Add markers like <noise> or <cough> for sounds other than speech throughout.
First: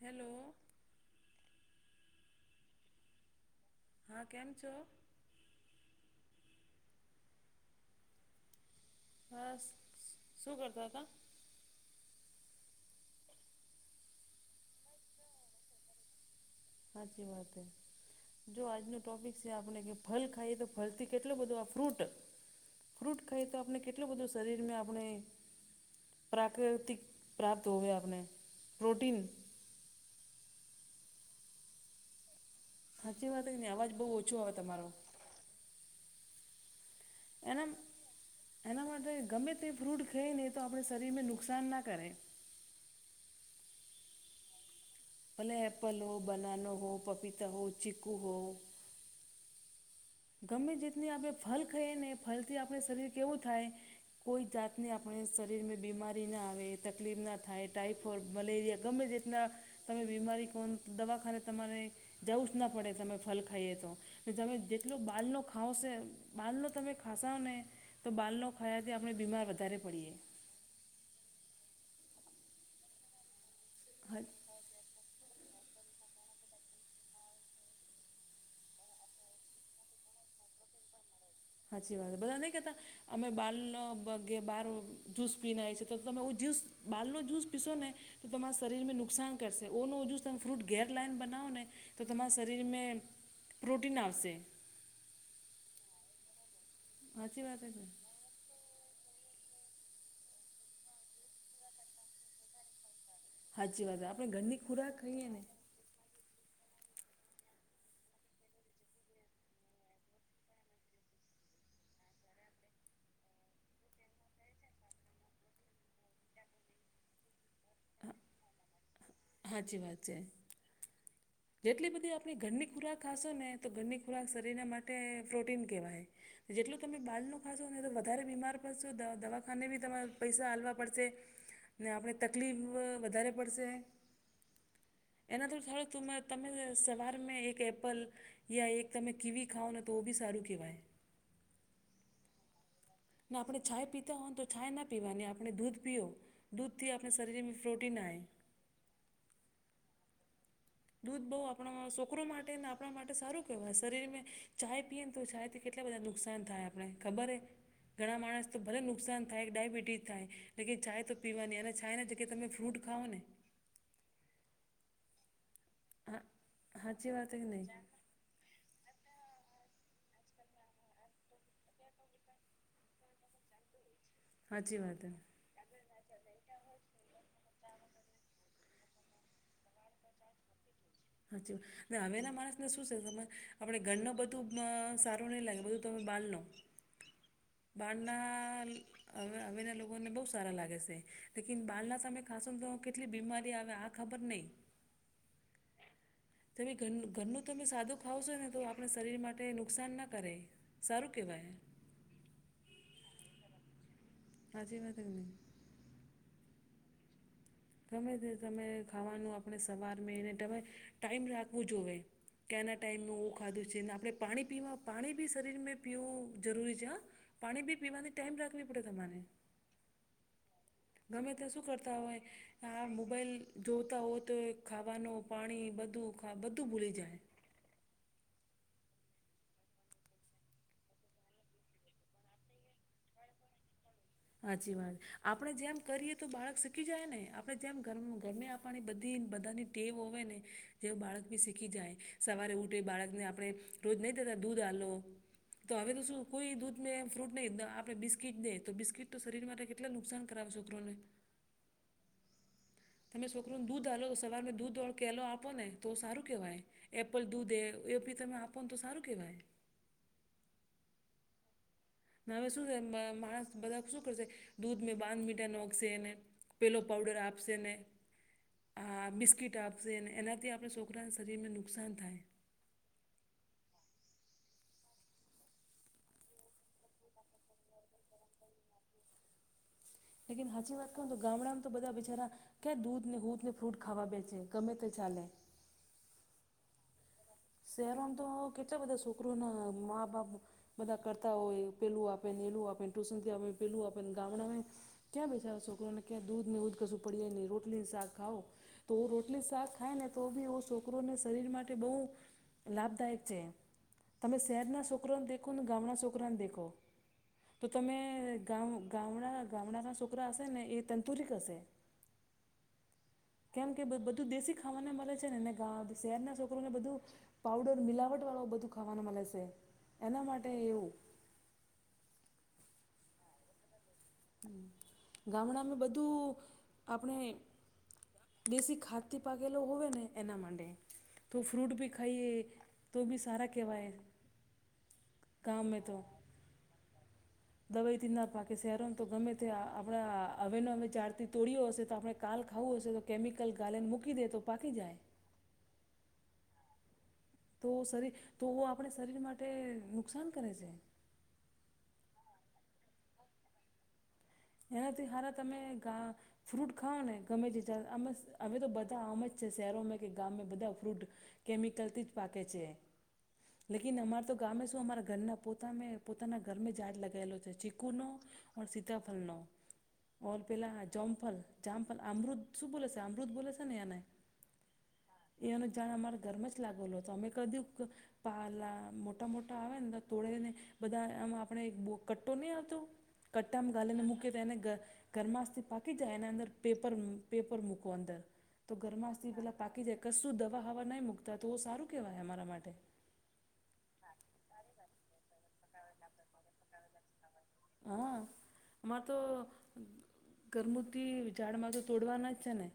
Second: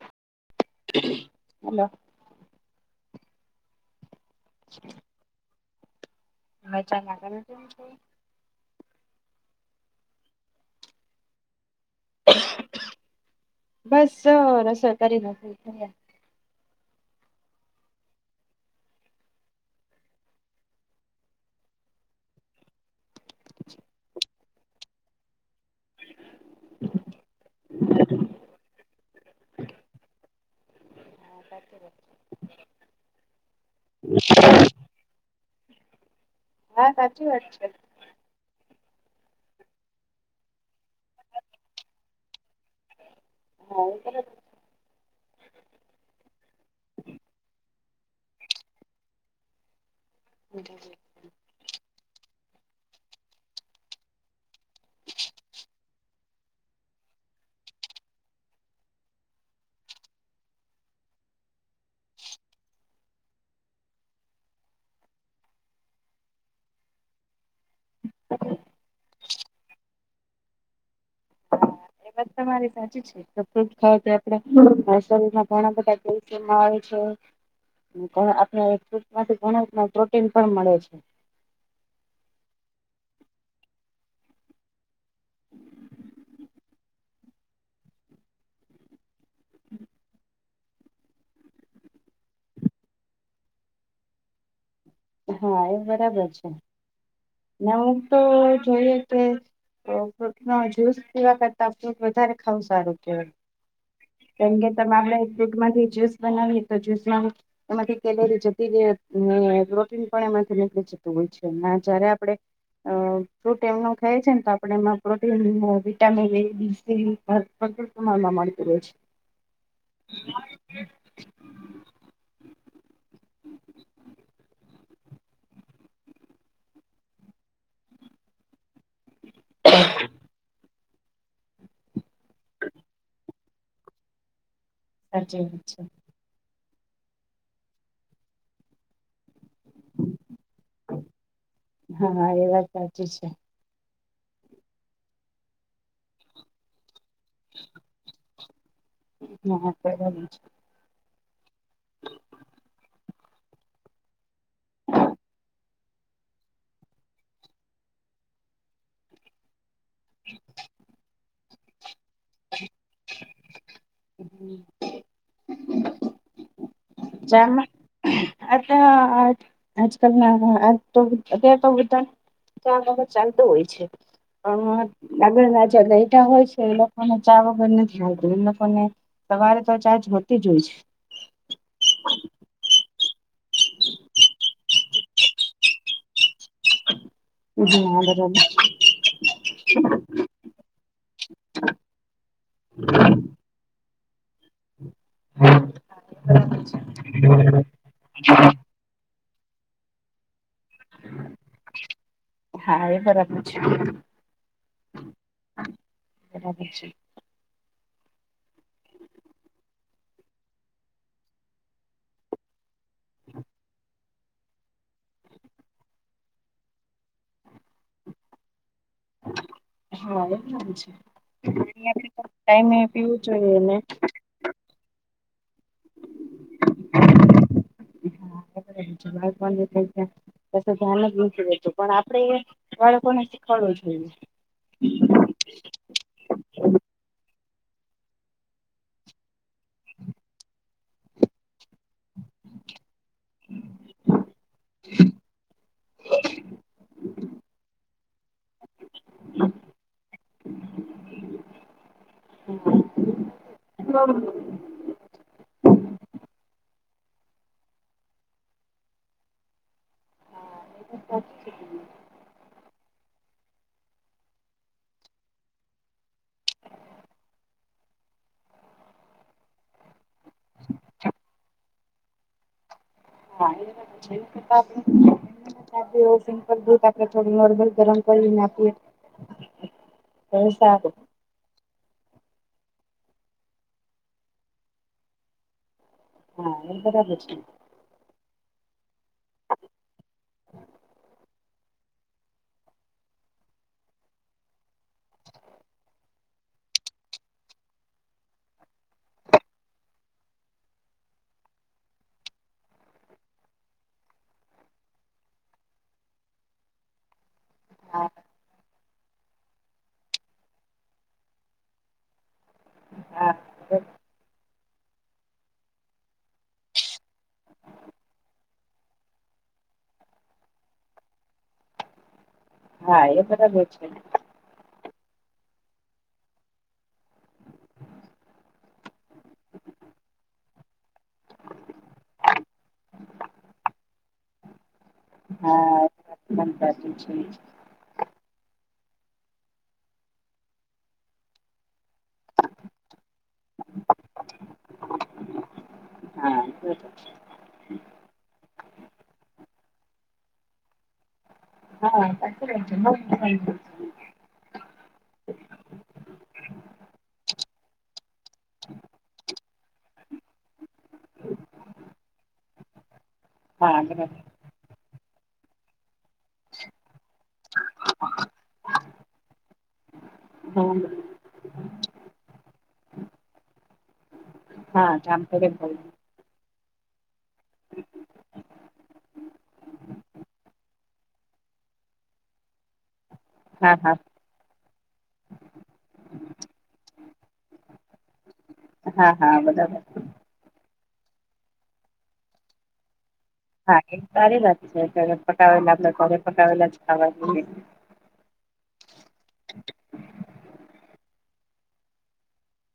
Hello hello હા કેમ છો? મજામાં તમે કેમ છો? બસ શું કરતા તા? બસ રસોઈ કરી <unintelligible> સાચી વાત હે જો આજનો ટોપિક સે આપણે કે ફલ ખાઈએ તો ફલથી કેટલો બધો આ ફ્રૂટ ફ્રૂટ ખઈએ તો આપને કેટલો બધો શરીરમેં આપણે પ્રાકૃતિક પ્રાપ્ત હોવે આપણે પ્રોટીન <unintelligible> સાચી વાત હે ને અવાજ બઉ ઓછો આવે તમારો હા સાચ એનામ એના માટે ગમે તે ફ્રૂટ ખયેને તો આપણે શરીરને નુકસાન ના કરે. <inaudible> ભલે એપલ હો, બનાનો હો, પપીતા હો, ચીકુ હો ગમે તેતની આપણે ફલ ખઈએ ને ફલથી આપણે શરીર કેવું થાય કોઈ જાત રતની આપણે શરીરમેં બીમારી ના આવે, તકલીફ ના થાય, ટાઇફોડ, મલેરિયા ગમે રીતના તમે બીમારી કોણ દવાખાને તમારે જવું જ ના પડે તમે ફલ ખાઈએ તો તમે ટલું બાલનો ખાવશે બાલનો તમે ખાસાને તો બાલનો ખાયાથી આપણે બીમાર વધારે પડીએ. <unintelligible> <unintelligible> ઘણા બધા દેશી મળે છ આપણે ફૂટ માંથી ઘણા પ્રોટીન પણ મળે છે સાચી વાત બધા નઈ કેતા અમે બાળનો બહાર જ્યૂુસ પીનેએ છીએ તો તમે એ જ્યુસ બાળનો જ્યૂસ પીશો ને તો તમારા શરીરને નુકસાન કરશે ઓ ન ઓજું તમે ફ્રૂટ ઘેર લાઈન બનાવો ને તો તમારા શરીરમાં પ્રોટીન આવશે હા એ બરાબર છે સાચી વાત છે ને નવ તો જોઈએ કે ફૂટ ન જ્યુસ પીવા કરતા ફ્રૂટ વધારે ખાવું સારું સાચી વાત આપણે ઘરની કેમકે તમે ખોરાક આપણે ખાઈએ ને ફ્રૂટ માંથી બનાવીએ તો જ્યુસ નાવ એમાંથી કેલરી જતી રહે ને પણ એમાંથી નીકળી જતું હોય છે અને જયારે આપડે અ ફ્રૂટ એમનું ખાય છે ને તો આપણે એમાં પ્રોટીન વિટામિન એડીસી <unintelligible> હાચી વાત છે જેટલી બધી આપણી ઘરની ખોરાક ખાશો ને તો ઘરની ખોરાક શરીરના માટે પ્રોટીન કહેવાય જેટલું તમે બહારનું ખાશો ને વધારે બીમાર પડશો દવાખાને બી તમારે પૈસા હાલવા પડશે ને આપણે તકલીફ વધારે પડશે સાચી એના તો વાત છે. સારું તમે તો તમે સવાર મેં એક એપલ યા એક તમે કીવી ખાઓ ને તો બી સારું કહેવાય હા એ વાત સાચી છે ચાય પીતા હોય તો છાય ના પીવાની આપણે દૂધ પીઓ દૂધથી આપણા શરીરમાં પ્રોટીન આવે હા બરાબર છે દૂધ બહુ આપણા છોકરો માટે ને આપણા માટે સારું કહેવાય શરીરને ચાય પીએ ને તો ચ થી કેટલા બધા નુકસાન થાય આપણે ખબર હે ઘણા માણસ તો ભલે નુકસાન થાય ડાયબિટી ટીસ થાય લેકિન ચાય તો પીવાની એને જે તમે ફ્રૂટ ખાવઓ ને <inaudible> હા હાચી વાત એ હે નહી? એટલા અ આજકાલ ના આ તો અત્યાર તો બધા તો આ બાબત ચાલતો હોય છે સાચી વાત હે. પણ આગળ રાજા રેતા હોય છે એ લોકોને ચા વગર નથી હાલતું એમ તો લોકોને સવારે તો ચા જોતી જ હોય છે સાચી વાત હવે ના માણસને શું છે તમે આપે ઘરના બધું સારું નહી લાગે બધું તમે બાર માં હોય છે બાર હા બરાબર નાં હવે હવેના લોકોને બહુ સારા લાગે છે લેકિન બાળના સામે ખાસોને તો કેટલી બીમારી આવે આ ખબર નઈ હ <inaudible> ખાવં છો ને તો આપણે શરીર માટે નુકસાન ના કરે સારું કહેવાય હા એ બરાબર છે હાચી વાતે હે કે નહી બરાબર છે ગમે તે તમે ખાવાનું આપણે સવાર મે એને તમે ટાઈમ રાખવું જોઈએ ક્યાંના ટાઈમનું હું ખાધું છે ને આપણે પાણી પીવા પાણી બી શરીરમાં પીવું જરૂરી છે હા પાણી બી પીવાથી ટાઈમ રાખવી પડે તમારે હા એમ છે ગમે ત્યાં શું કરતા હોય ટાઈમે આ પીવું મોબાઈલ જોઈએ ને જોતા હોય તો ખાવાનું પાણી બધું બધું ભૂલી જાય <unintelligible> થઈ <unintelligible> પસ ધ્યાન જ નથી રેતું પણ આપડે બાળકોને શીખવાડવું જોઈએ સાચી વાત આપણે જેમ કરીએ તો બાળક શીખી જાય ને આપણે જેમ ગમે આપણી બધી બધાની કહેવું હોય ને જેવુ બાળક બી શીખી જાય સવારે ઉઠે બાળકને આપણે રોજ નહીં થતા દૂધ આલો તો હવે તો શું કોઈ દૂધ ને ફ્રૂટ નહીં આપણે બિસ્કીટ દે તો બિસ્કીટ તો શરીર માટે કેટલા નુકસાન કરાવ છોકરોને હમ તમે છોકરો ને દૂધ આલો સવાર દૂધ પ્યાલો આપો ને તો સારું કહેવાય એપલ દૂધે એ બી તમે આપો ને તો સારું કહેવાય વાત સાચી હવે શું છે માણસ બધા શું કરશે દૂધ મેં બાંધ મીઠા નોકશેને પેલો પાવડર આપશે ને આ બિસ્કીિટ આપશે અને એનાથી આપણા છોકરાના શરીરને નુકસાન થાય <unintelligible> <unintelligible> <unintelligible> આપણે થોડું નોર્મલ ગરમ કરીને આપીએ તો લેકીન હાચી સારું વાત કેવ તો ગામડામાં તો બધા બચારા ક્યાંય દૂધ ને હુદ ને ફ્રૂટ ખાવા બેચ છે ગમે તે ચાલે હા એ બ <inaudible> <unintelligible> શહેરો મ તો કેટલા બધા છોકરો ના મા બાપ, બધા કરતા હોય પેલું આપે ને એલું આપેને ટુશન થી પેલું આપેને ગામડા આવે, ક્યાં બેસાાવો છોકરોને ક્યાં દૂધ ને ઉધ કશું પડી હોય ન રોટલી ને શાક ખાવુ, તો રોટલી શાક ખાય ને તો બી ઓ છોકરોને શરીર માટે બહુ, લાભદાયક છે. તમે છોકરાને દેખો ને ગામના દેખો તો તમે હા ગામ, ગામડા ગામડાના છોકરા હશે એ તંદુરસ્ત હશે. હા કેમ કે બધું દેશી ખાવાના મળે છે નેને ગ શહેરના છોકરોને બધું, પાવડર મિલાવટવાળા બધુ ખાવાનું મળે છે માટે એવું, હા એ બરાબ છે. ગામડામાં બધું આપણે, દેશી ખાદ થી પાકેેલો હોય ને એના માટે, તો ફ્રૂટ ભી ખાઈએ તો બી સારા કેહેવાય. ગામ મે હા તો, <unintelligible> <unintelligible> <inaudible> <inaudible> દવાઈ થી ના પાકી શહેરોમાં તો ગમે તે આપણા હવે ન <unintelligible> જ્યાર થી તોડ્યો હશે તો આપણે, કાલ ખાવું હશે તો કેમિકલ ગાલેને મૂકી દે તો પાકી જાય, હા <inaudible> તો શરીર તો આપણે શરીર માટે નુકસાન કરે છે. <unintelligible> <unintelligible> <inaudible> <inaudible> એનાથી હાર તમે ગા, ફ્રૂટ ખાવઓ ને ગમે છે અમે તો બધા આમ જ છે શહેરોમાં કે ગામ બધા ફ્રૂટ, કૅમિકલ થી જ પાકે છે લેકન અમાર બરાબર. તો, તો આમે શું અમારા ઘરના પોતા પોતાના ઘરમે જ ઝાડ લગાયેલો છે ચીકુનો સીતાફળ, ફળ નુ, ઓલ પેલા જામફલ જામફલ અમૃત શું બોલે છે અમૃત બોલે છે ને એને, હા હા જામ કરે એનું ભાઈ. ઝાડ અમારા ઘરમાં જ લાગેલો હતો અમે ક દ, પાલા મોટા મોટા આવે ને તોળેને, બધા આમ આપેડે કટ્ટો નહી આવતો કટ, હા ફલને હા મૂકી એને ગર ગરમાસ થી પાકી જાય એ અંદર પેપર પેપર મૂકો અંદર, તો હા હા ગરમાશથી પેલાં બરાબર પાકી જાય કશું દવા હવા નહીં મૂકતા તો એ સારું કહેવાય અમારા માટે. હા એરી ત સારી વાત છે અત્યારે પકાવેલા આપ પકાવેલા ખાવા, હા મારે તો, કરરમુતી ઝાડમાં તો તોડવાના જ છે ને.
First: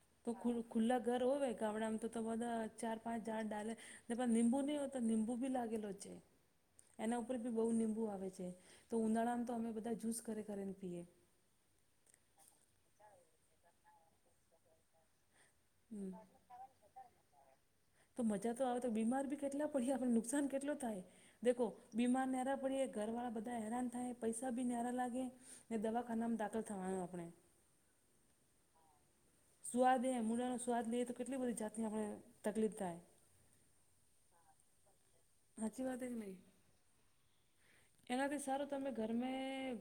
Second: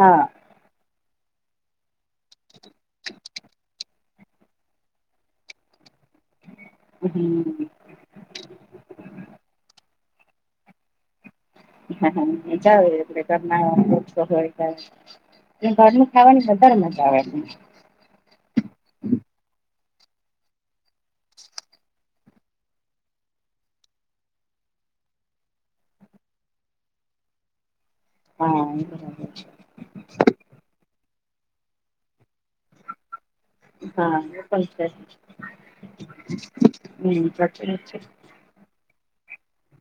હા તો ખુલ્લા ઘર હોવે ગામડામાં તો તો બધા ચાર પાંચ જાડ ડાલે આપણ નિંબુ નહી હો તો નીબું લાગેલલો છે. એના ઉપર બી બહુ હમ નીબું આવે છે, તો ઉનાળામાં તો અમે બધા જ્યુસ કરી કરી ને પીએ. <inaudible> જાવ ઘર અને ઘરનું હમ ખાવાની મજાઆવે, <unintelligible> <inaudible> તો મજા તો આવે તો બીમાર બી કેટલા પડીયે આપને નુકસાન કેટલું થાય. દેખો બીમાર નાયારા પડીયે ઘર વાળા બધા હેરાન થાય પૈસા બી નાયારા લાગે. દવાખાનામાં દાખલ થવાનું આપડે. હા. <inaudible> સ્વાદ એ મૂળાનો સ્વાદ લઈએ તો કેટલી બધી જાતની આપણેને તકલીફ થાય <inaudible> સાચી વાત એ કે હમ સાચી વાત <unintelligible> સારુ તમે ઘર મે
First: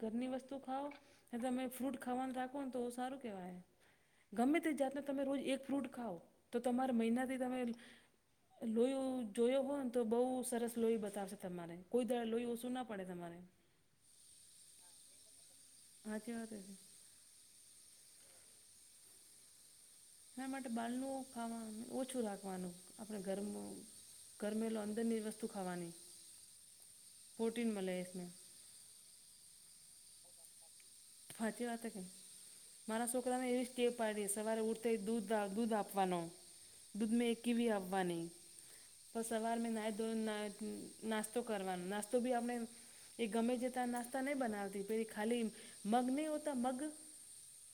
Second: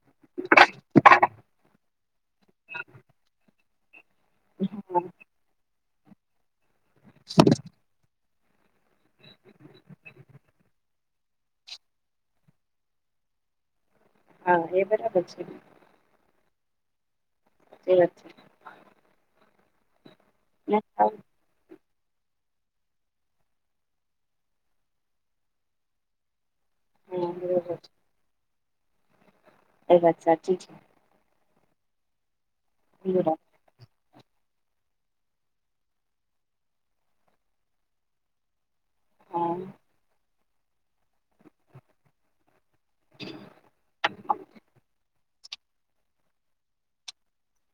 ઘરની વસ્તુ ખાઓ અને તમે ફ્રૂટ ખાવાનું રાખો ને તો સારું કહેવાય. ગમે તે જાતને તમે રોજ એક ફ્રૂટ ખાવઓ તો તમારા મહિનાથી તમે લોય જોયો હોય ને તો બઉ બ સરસ લોહી બતાવશે તમારે કોઈ દાળ લોહી ઓછું ના પડે તમારે <unintelligible> હાસી વાત હે. <unintelligible> ના માટે છે બાળનું ખાવાનું ઓછું રાખવાનું આપણે ઘરનુ ગરમેલો અંદરની વસ્તુ ખાવાની પ્રોટીન બરાબર મળે એને એ વાત સાચી છે. સાચી વાત નહી મારા બરાબર. છોકરાને એવી કે પાડી સવારે ઉઠતા દૂધ દૂધ આપવાનો દૂધ મેં કીવી આપવાની તો સવાર હા મેં નાહે ધોયે નાસ્તો કરવાનો નાસ્તો બી આપણે એ ગમે જતા નાસ્તા નહી બનાવતી પેલી ખાલી મગ નહિ હોતા મગ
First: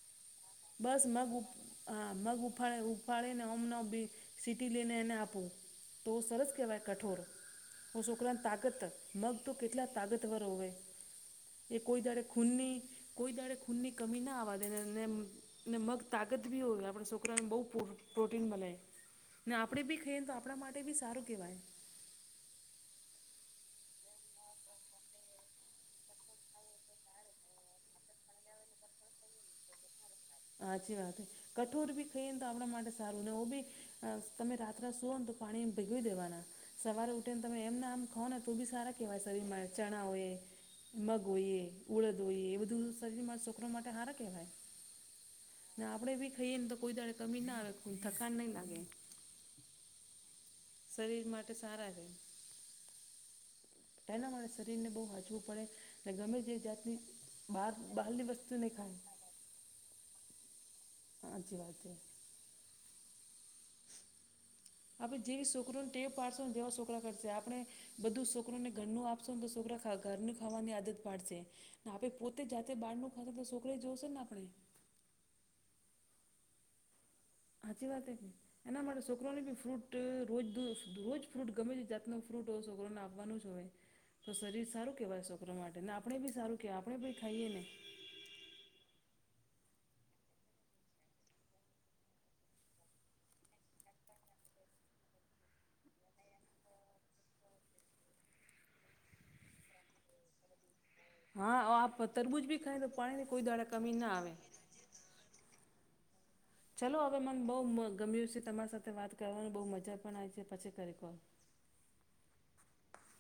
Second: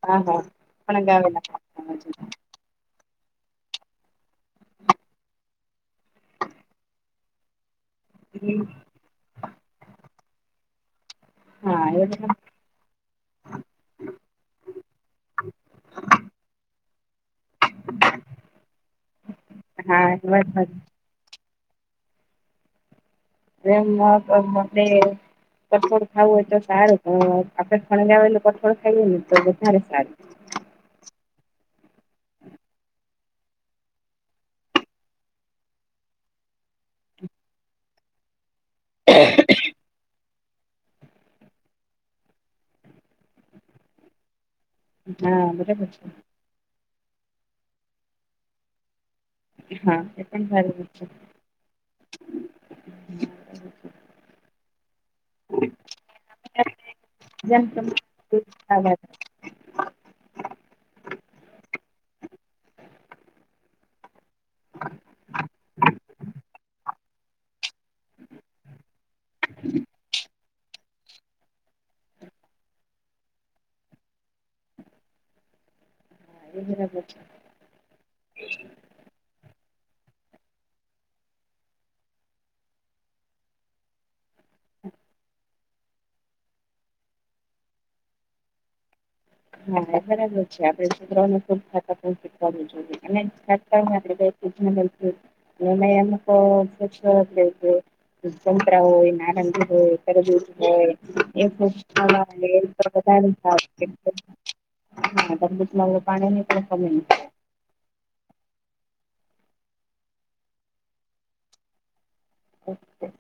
હા હા. બસ પણ મગ ગાવેલા ઉપ હા મગ ઉપફાળે ફાળીને હમને સીટી લઈને એને આપું તો સરસ કહેવાય કઠોર ઓ છોકરાને તાગત મગ તો કેટલા તાગતવર હોય એ કોઈ દાડે ખૂનની કોઈ દાડે ખૂનની કમી ના આવા દે ને ને મગ તાગત બી હોય આપણે છોકરાઓને બહુ પ્રોટીન મળે. ને આપણે બી હા ખાઈએ ને તો એ વાત આપણા માટે બી સારું કહેવાય. <unintelligible> કઠોળ ખાવું હોય તો સારું પણ આપડે ફળ તો કઠોળ ખાઈએ ને તો વધારે સારું સાચી વાત કઠોર બી ખાઈએ ને તો આપણા માટે સારું ને એઉ બી તમે રાત્રે સુઓ ને તો પાણી ભેગવી દેવાના સવારે ઉઠી ને તમે એમને આમ ખાવો ને તો બી સારા કેવાય શરીરમાં તો ચણા હોય મગ હોયએ ઉળદ હોઈએ એ બધું શરીરમાં છોકરા માટે હારા કહેવાય. હા. ને બરાબર આપડે છે બી ખાઈએ ને તો કોઈ દાડે કમી ના આવે થકાન નહી લાગે. હા એ પણ સારું છે. શરીર માટે સારા તેના મારા શરીરને બહુ હચવું પડે ગમે તે જાતની જેમ બહાર તમે બહારની વસ્તુ નહી હા એ ખાય. હાચી વાત છે. આપણે જેવી છોકરોઓને ટેવ પાડશો ને જેવા છોકરા કરશે આપણે બધું છોકરોને ઘરનું આપ <inaudible> છોકરા ખા ઘરનુ ખાવાની આદત પાડશે ને આપણે પોતે જાતે બહારનું ખાશે તો છોકરા જોવશે ને આપણે તે બરાબર છે. હાચી વાત હેકે એના માટે છોકરો ની બી ફ્રૂટ રોજ રોજ ફ્રૂટ ગમે તે ફ્રૂટ આપવાનું જ હોય તો શરીર સારું કહેવાય છોકરા માટે ને આપણે બી સારું કહેવાય આપણે બી ખાઈએ ને બરાબર છે આપડે છોકરાઓને પણ વાડવું જોઈએ અને <unintelligible> મને એમ કો <unintelligible> સંતરા હોય, નારંગી હોય, તરબુજ હોય એ હા આપ તરબૂજ બી ખાય તો બધા પાણીની ને કોઈ સારુ દાડા કે કમી ના આવે. હા તબલીત મા પાણીની પણ કમી ચાલલો હવે નથી. મને બહુ ગમ્યું છે તમારી સાથે વાત કરવાનું બહુ મજા પણ આવી છે. પછી કરી કહ ઓકે